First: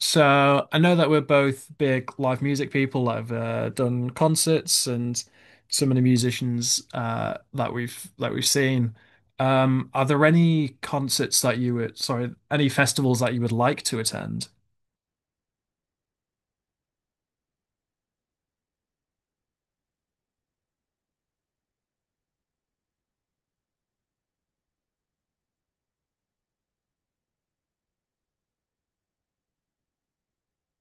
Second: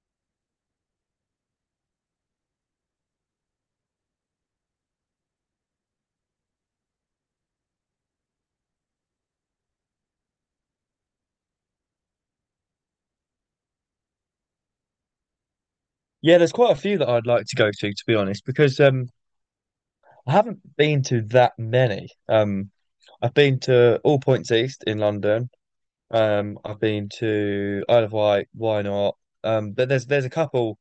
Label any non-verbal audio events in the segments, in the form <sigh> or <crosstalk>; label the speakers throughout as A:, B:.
A: So I know that we're both big live music people. I've done concerts and some of the musicians that we've seen. Are there any concerts that you would, sorry, any festivals that you would like to attend?
B: Yeah, there's quite a few that I'd like to go to be honest, because I haven't been to that many. I've been to All Points East in London. I've been to Isle of Wight, why not? But there's a couple.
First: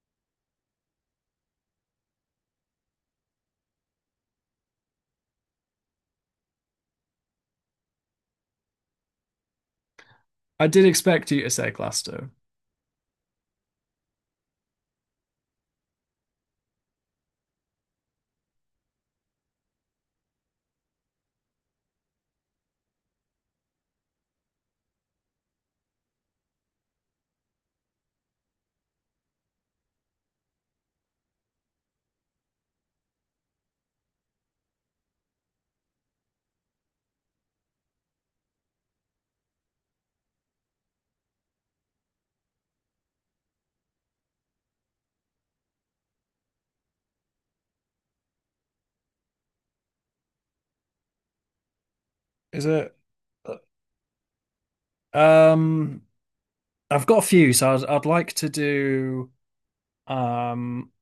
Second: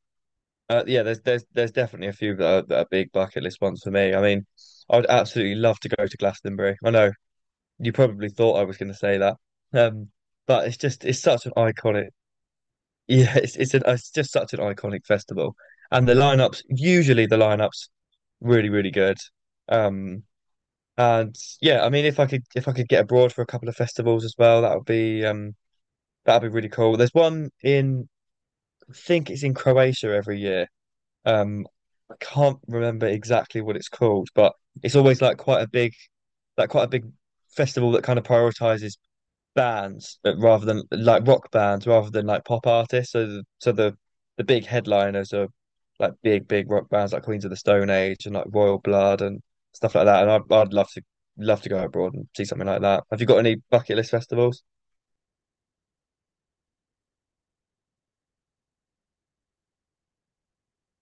B: Yeah, there's definitely a few that are big bucket list ones for me. I mean, I'd absolutely love to go to Glastonbury. I know you probably thought I was going to say that, um, but
A: I
B: it's
A: did
B: just it's
A: expect you
B: such
A: to
B: an
A: say
B: iconic. <laughs>
A: Glasto.
B: Yeah, it's just such an iconic festival, and the lineups usually the lineups really, really good. Um, and Yeah, I mean, if I could get abroad for a couple of festivals as well, that would be, that'd be really cool. There's one in I think it's in Croatia every year. Um, I can't remember exactly what it's called, but it's always like quite a big festival that kind of prioritizes bands rather than like rock bands rather than like pop artists. So the big headliners are like big big rock bands like Queens of the Stone Age and like Royal Blood and stuff like that. And I'd love to go abroad and see
A: Is
B: something like
A: it?
B: that. Have you got any
A: uh,
B: bucket list festivals?
A: Um, I've got a few, so I'd like to do. Um,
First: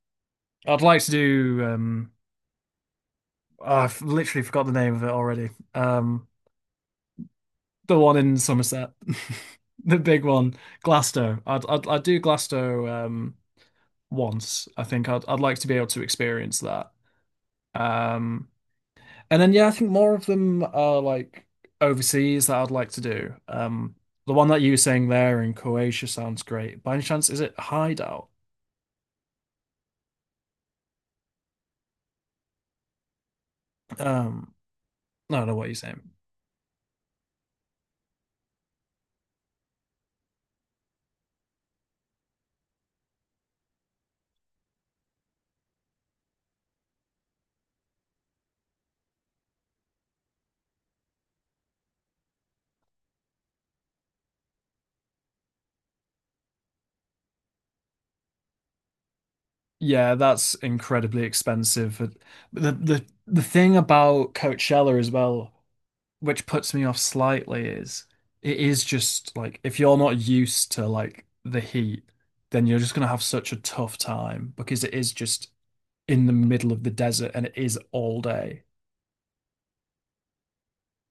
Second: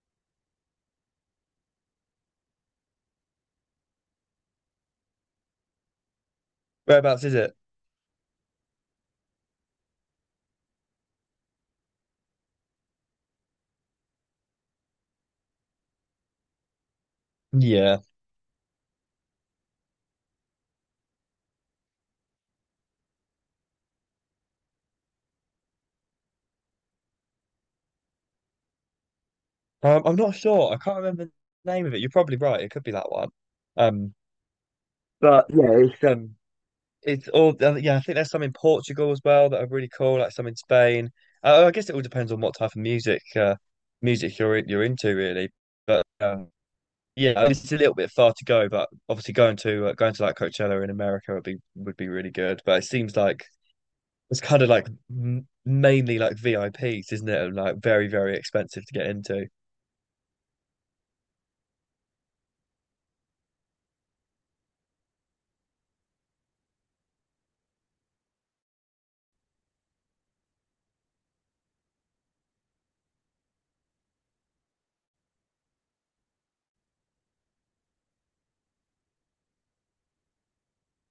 A: I'd like to do. Oh, I've literally forgot the name of it already. Um,
B: Whereabouts is it?
A: the one in Somerset, <laughs> the big one, Glasto. I'd do Glasto once. I think I'd like to be able to experience that.
B: Yeah,
A: Um, And then yeah, I think more of them are like overseas that I'd like to do. The one that you were saying there in Croatia sounds great. By any chance, is it Hideout?
B: I'm not sure. I can't remember the name of it. You're probably right. It could be that one. Um,
A: Um, no, I
B: but
A: don't know what
B: yeah,
A: you're saying.
B: it's. It's all, I yeah, I think there's some in Portugal as well that are really cool, like some in Spain. Oh, I guess it all depends on what type of music you're into, really. But yeah, I mean, it's a little bit far to go, but obviously going to like Coachella in America would be really good. But it seems like it's kind of like m mainly like VIPs, isn't it? And, like very, very expensive to get into.
A: Yeah, that's incredibly expensive. But the thing about Coachella as well, which puts me off slightly, is it is just like if you're not used to like the heat, then you're just gonna have such a tough time because it is just in the middle of the desert and it is all day.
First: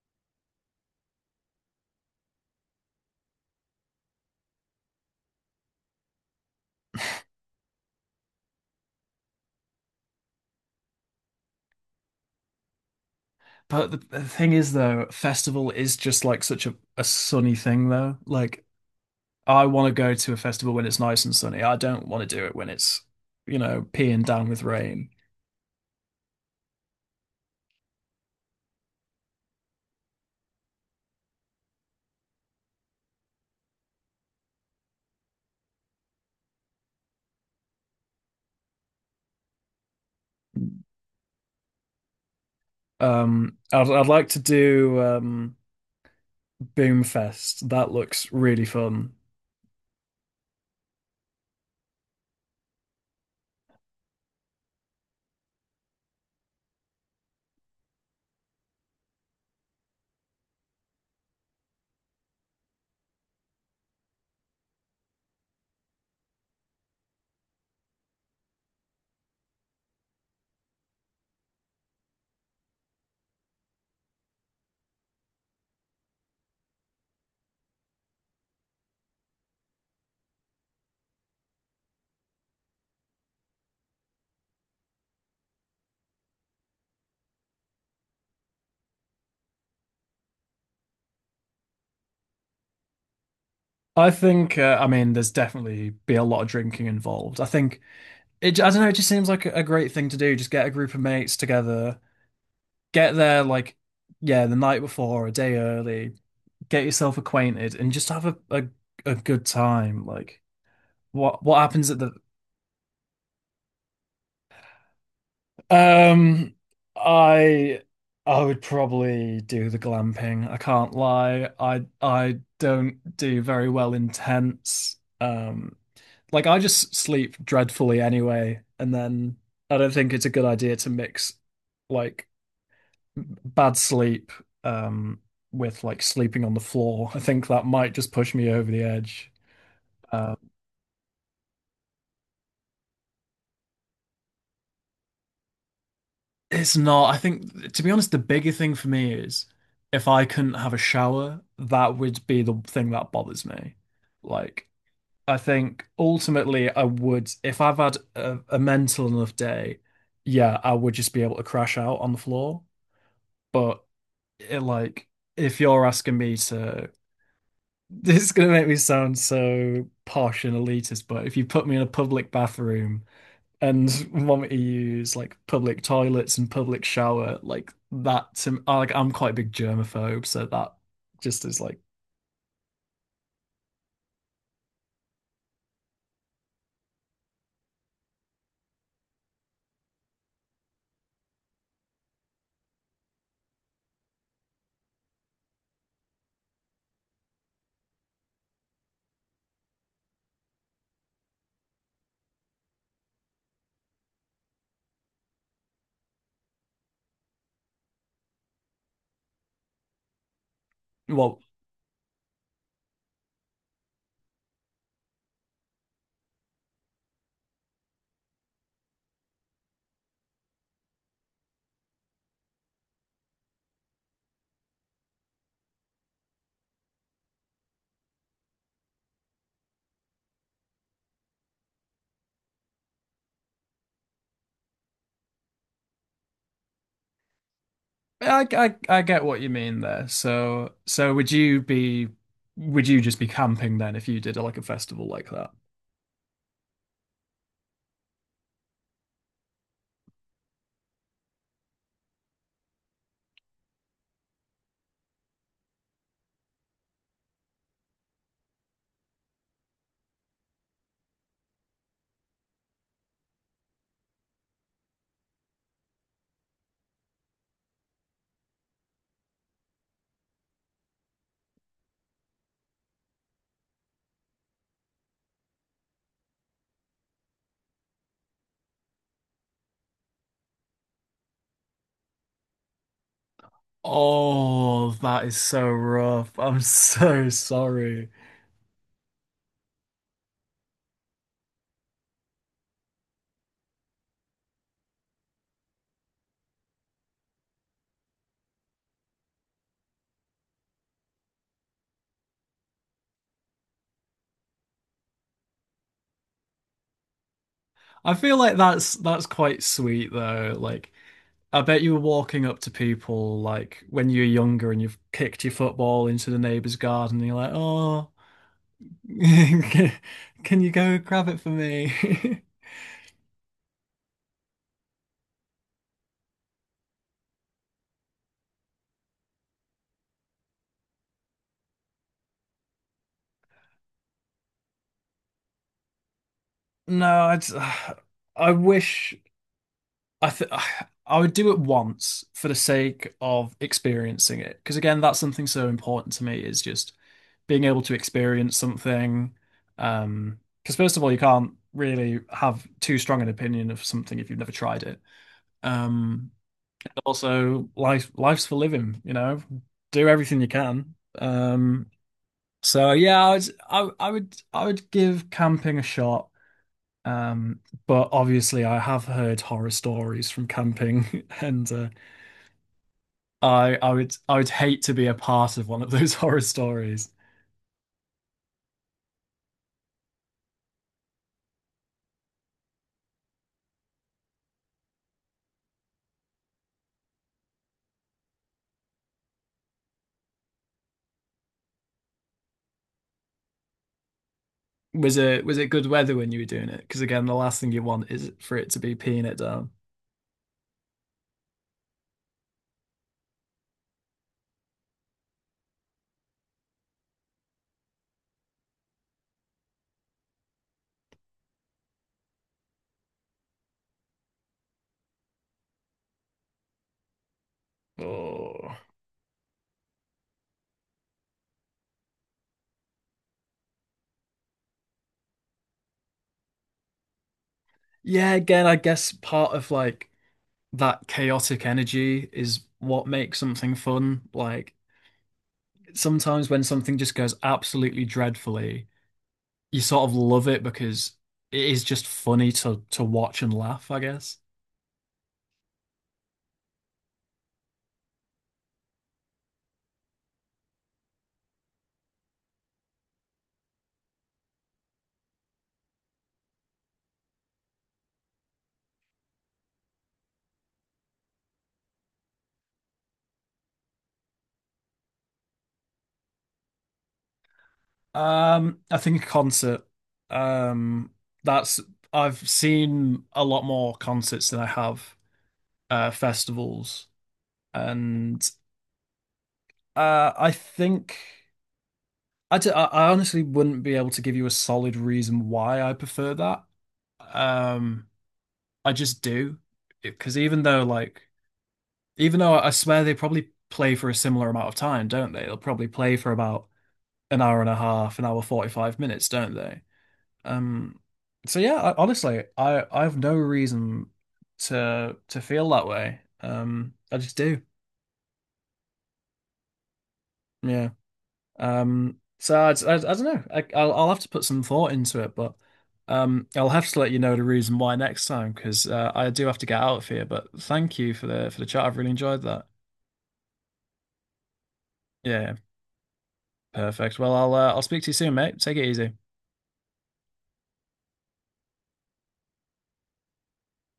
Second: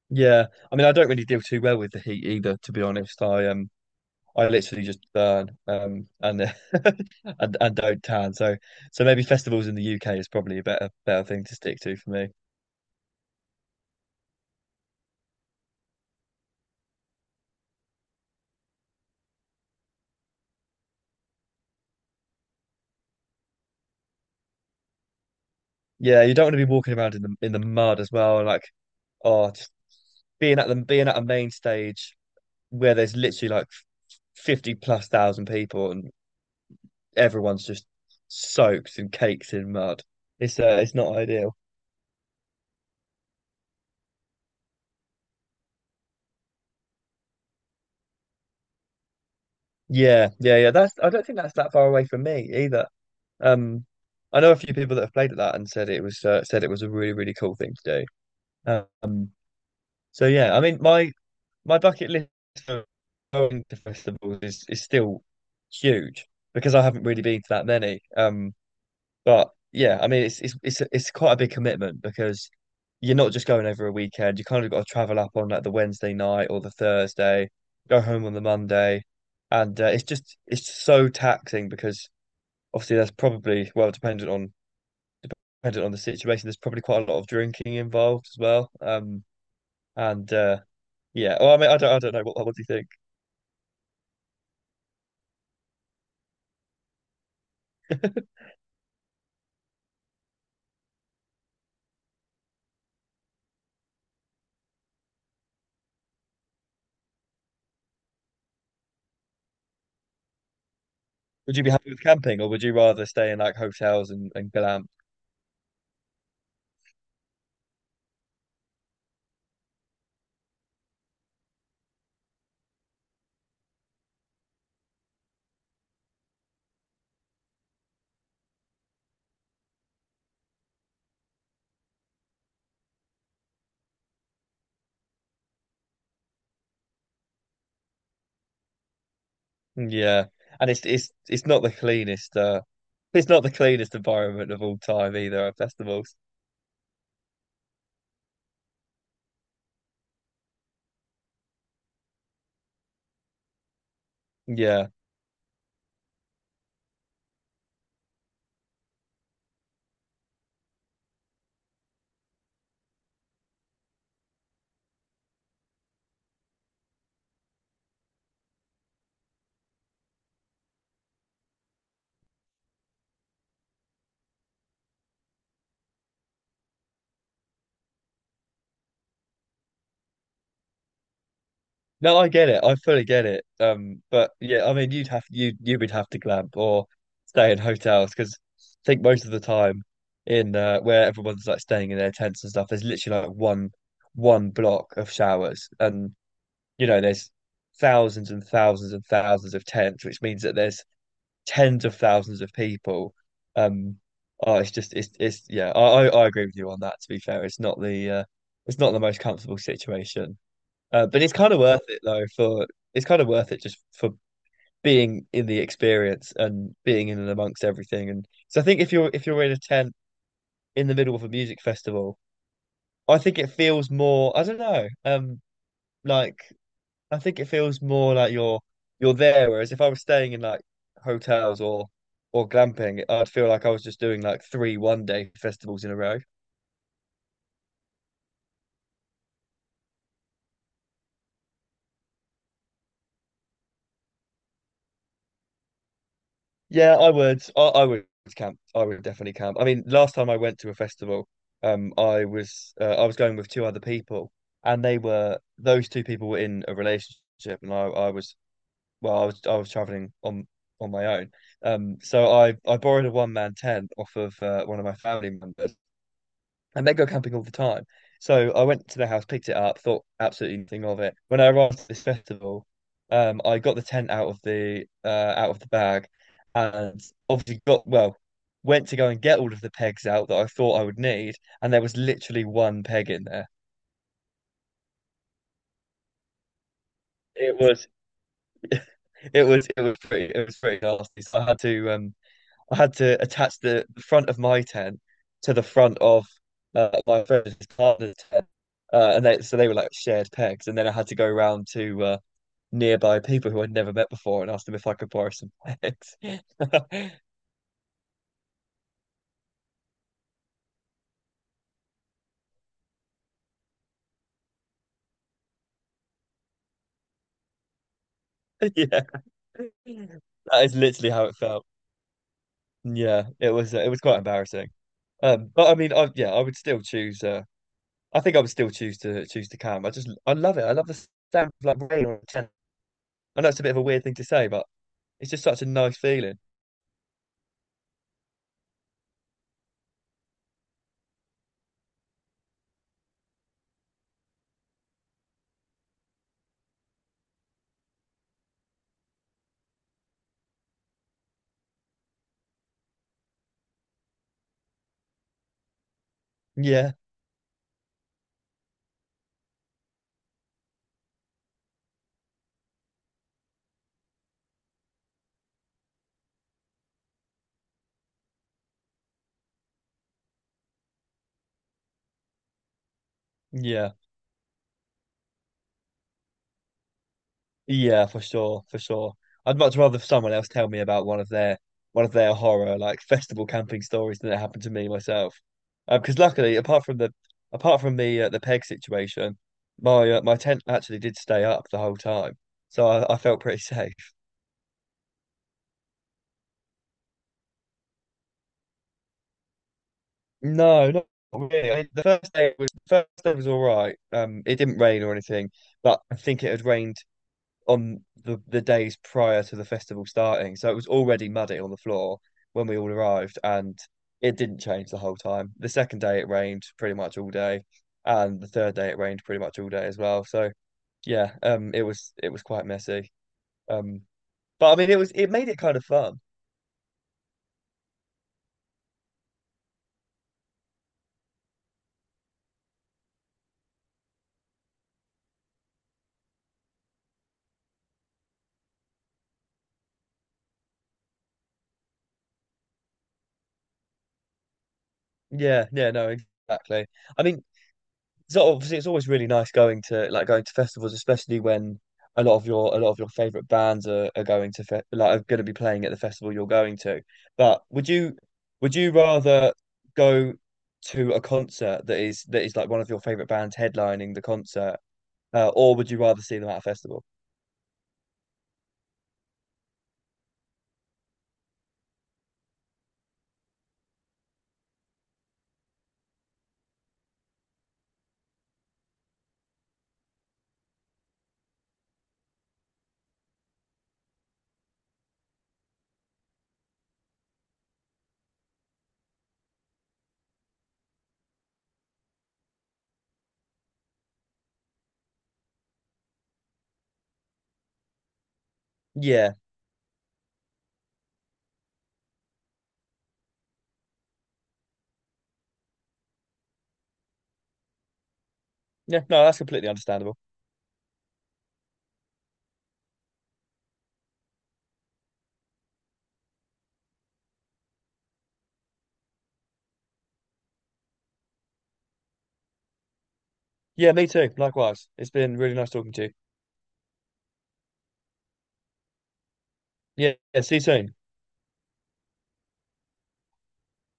B: Yeah, I mean, I don't really deal too well with the heat either, to be honest. I literally just burn and <laughs> and don't tan. So maybe festivals in the UK is probably a better thing to stick to for me.
A: But the thing is, though, festival is just like such a sunny thing, though. Like, I want to go to a festival when it's nice and sunny. I don't want to do it when it's, you know, peeing down with rain.
B: Yeah, you don't want to be walking around in the mud as well, and like oh, just being at a main stage where there's literally like 50 plus thousand people and everyone's just soaked and caked in mud. It's not ideal.
A: I'd like to do Boomfest. That looks really fun.
B: Yeah, yeah, yeah. That's I don't think that's that far away from me either. Um, I know a few people that have played at that and said it was a really really cool thing to do. Um, so yeah, I mean my bucket list for going to festivals is still huge because I haven't really been to that many. But yeah, I mean, it's quite a big commitment because you're not just going over a weekend. You kind of got to travel up on like the Wednesday night or the Thursday, go home on the Monday, and it's just so taxing because obviously there's probably well, dependent on the situation. There's probably quite a lot of drinking involved as well. And yeah, well, I mean, I don't know what do you think?
A: I think, I mean, there's definitely be a lot of drinking involved. I think it, I don't know, it just seems like a great thing to do. Just get a group of mates together, get there like yeah, the night before, or a day early. Get yourself acquainted and just have a good time. Like what
B: Would
A: what
B: you be
A: happens
B: happy
A: at
B: with
A: the
B: camping or would you rather stay in like hotels and glamp?
A: um I I would probably do the glamping. I can't lie. I don't do very well in tents. Like I just sleep dreadfully anyway, and then I don't think it's a good idea to mix like bad sleep um, with like sleeping on the floor. I think that might just push me over the edge.
B: Yeah,
A: Uh,
B: and it's not the cleanest. It's not the cleanest environment of all time either at festivals.
A: it's not. I think, to be honest, the bigger thing for me is if I couldn't have a shower, that would be the thing that bothers me. Like,
B: Yeah,
A: I think ultimately, I would, if I've had a mental enough day, yeah, I would just be able to crash out on the floor. But it, like, if you're asking me to this is going to make me sound so posh and elitist, but if you put me in a public bathroom and want me to use like public toilets and public shower, like that to like I'm quite a big germaphobe, so that just is like
B: no, I get it. I fully get it. But yeah, I mean, you you would have to glamp or stay in hotels because I think most of the time in where everyone's like staying in their tents and stuff, there's literally like one block of showers, and you know there's thousands and thousands and thousands of tents, which means that there's tens of thousands of people. Um, oh, it's just it's yeah. I agree with you on that. To be fair, it's not the most comfortable situation, but it's
A: well,
B: kind of worth it though. For It's kind of worth it just for being in the experience and being in and amongst everything. And so I think if you're in a tent in the middle of a music festival, I think it feels more. I don't know. Like I think it feels more like you're there, whereas if I was staying in like hotels or glamping, I'd feel like I was just doing like 3 one-day festivals in a row.
A: yeah, I get what you mean there. So so would you be would you just be camping then if you did like a festival like that?
B: Yeah, I would. I would camp. I would definitely camp. I mean, last time I went to a festival, I was going with two other people, and they were those two people were in a relationship, and I was well, I was traveling on my own. So I borrowed a one man tent off of one of my family members and they go camping all the time. So I went to their house, picked it up, thought absolutely nothing of it. When I arrived at this festival, I got the tent out of the bag, and obviously got well, went to go and get all of the pegs out that I thought I would need, and there was literally one peg in there.
A: Oh, that is so rough. I'm <laughs> so
B: It was,
A: sorry.
B: <laughs> it was pretty nasty. So I had to attach the front of my tent to the front of my friend's partner's tent, and they so they were like shared pegs, and then I had to go around to nearby people who I'd never met before and ask them if I could borrow some pegs. <laughs>
A: I feel like that's quite sweet though. Like I bet you were walking up to people like when you were younger and you've kicked your football into the neighbour's garden and you're like, oh,
B: Yeah,
A: <laughs> can
B: that
A: you
B: is
A: go
B: literally how
A: grab
B: it
A: it for
B: felt.
A: me? <laughs>
B: Yeah, it was quite embarrassing. But I mean, I yeah, I would still choose. I think I would still choose to choose to camp. I love it. I love the sound of like rain on a tent. I know it's a bit of a weird thing to say, but it's just such a nice feeling.
A: No, I'd, <sighs> I wish I th <sighs> I would do it once for the sake of experiencing it. Because again, that's something so important to me is just being able to experience something. Because first of all, you can't really have too strong an opinion of something if you've never tried it. Um,
B: Yeah,
A: Also life's for living, you know. Do everything you can. So yeah, I would give camping a shot. Um but obviously I have heard horror stories from camping <laughs> and I I
B: yeah,
A: would I would hate to be a part of one of those <laughs> horror stories.
B: yeah, for sure, for sure. I'd much rather someone else tell me about one of their horror like festival camping stories than it happened to me myself. Because luckily, apart from the peg situation, my tent actually did stay up the whole time, so I felt pretty <laughs> safe.
A: Was it good weather when you were doing it? Because again, the last thing you want is for it to be peeing it down.
B: No, not really. The first day was all right. It didn't rain or anything, but I think it had rained on the days prior to the festival starting. So it was already muddy on the floor when we all arrived, and it didn't change the whole time. The second day it rained pretty much all day, and the
A: Oh.
B: third day it rained pretty much all day as well. So yeah, it was quite messy. Um, but I mean, it was it made it kind of fun.
A: Yeah, again, I guess part of like that chaotic energy is what makes something fun. Like sometimes when something just goes absolutely dreadfully, you sort of love it because it is just funny to watch and laugh, I guess.
B: Yeah, yeah, no, exactly. I mean, so obviously, it's always really nice going to like going to festivals, especially when a lot of your favorite bands are going to fe like are going to be playing at the festival you're going to. But would you rather go to a concert that is like one of your favorite bands headlining the concert, or would you rather see them at a festival?
A: I think a concert. Um, that's I've seen a lot more concerts than I have festivals. And I think I, d- I honestly wouldn't be able to give you a solid reason why I prefer that. Um, I just do because even though I swear they probably play for a similar amount of time, don't they? They'll probably play for about an hour and a half, an hour 45 minutes,
B: Yeah,
A: don't they? Um so yeah, I, honestly, I have no reason to feel that way. I just do.
B: yeah, no, that's completely understandable.
A: Yeah. So I don't know. I'll have to put some thought into it, but I'll have to let you know the reason why next time because I do have to get out of here, but thank you for the chat. I've really enjoyed that.
B: Yeah, me too. Likewise, it's been really
A: Yeah,
B: nice talking to you.
A: perfect. Well, I'll speak to you soon, mate. Take it easy.
B: Yeah, yeah, see you soon.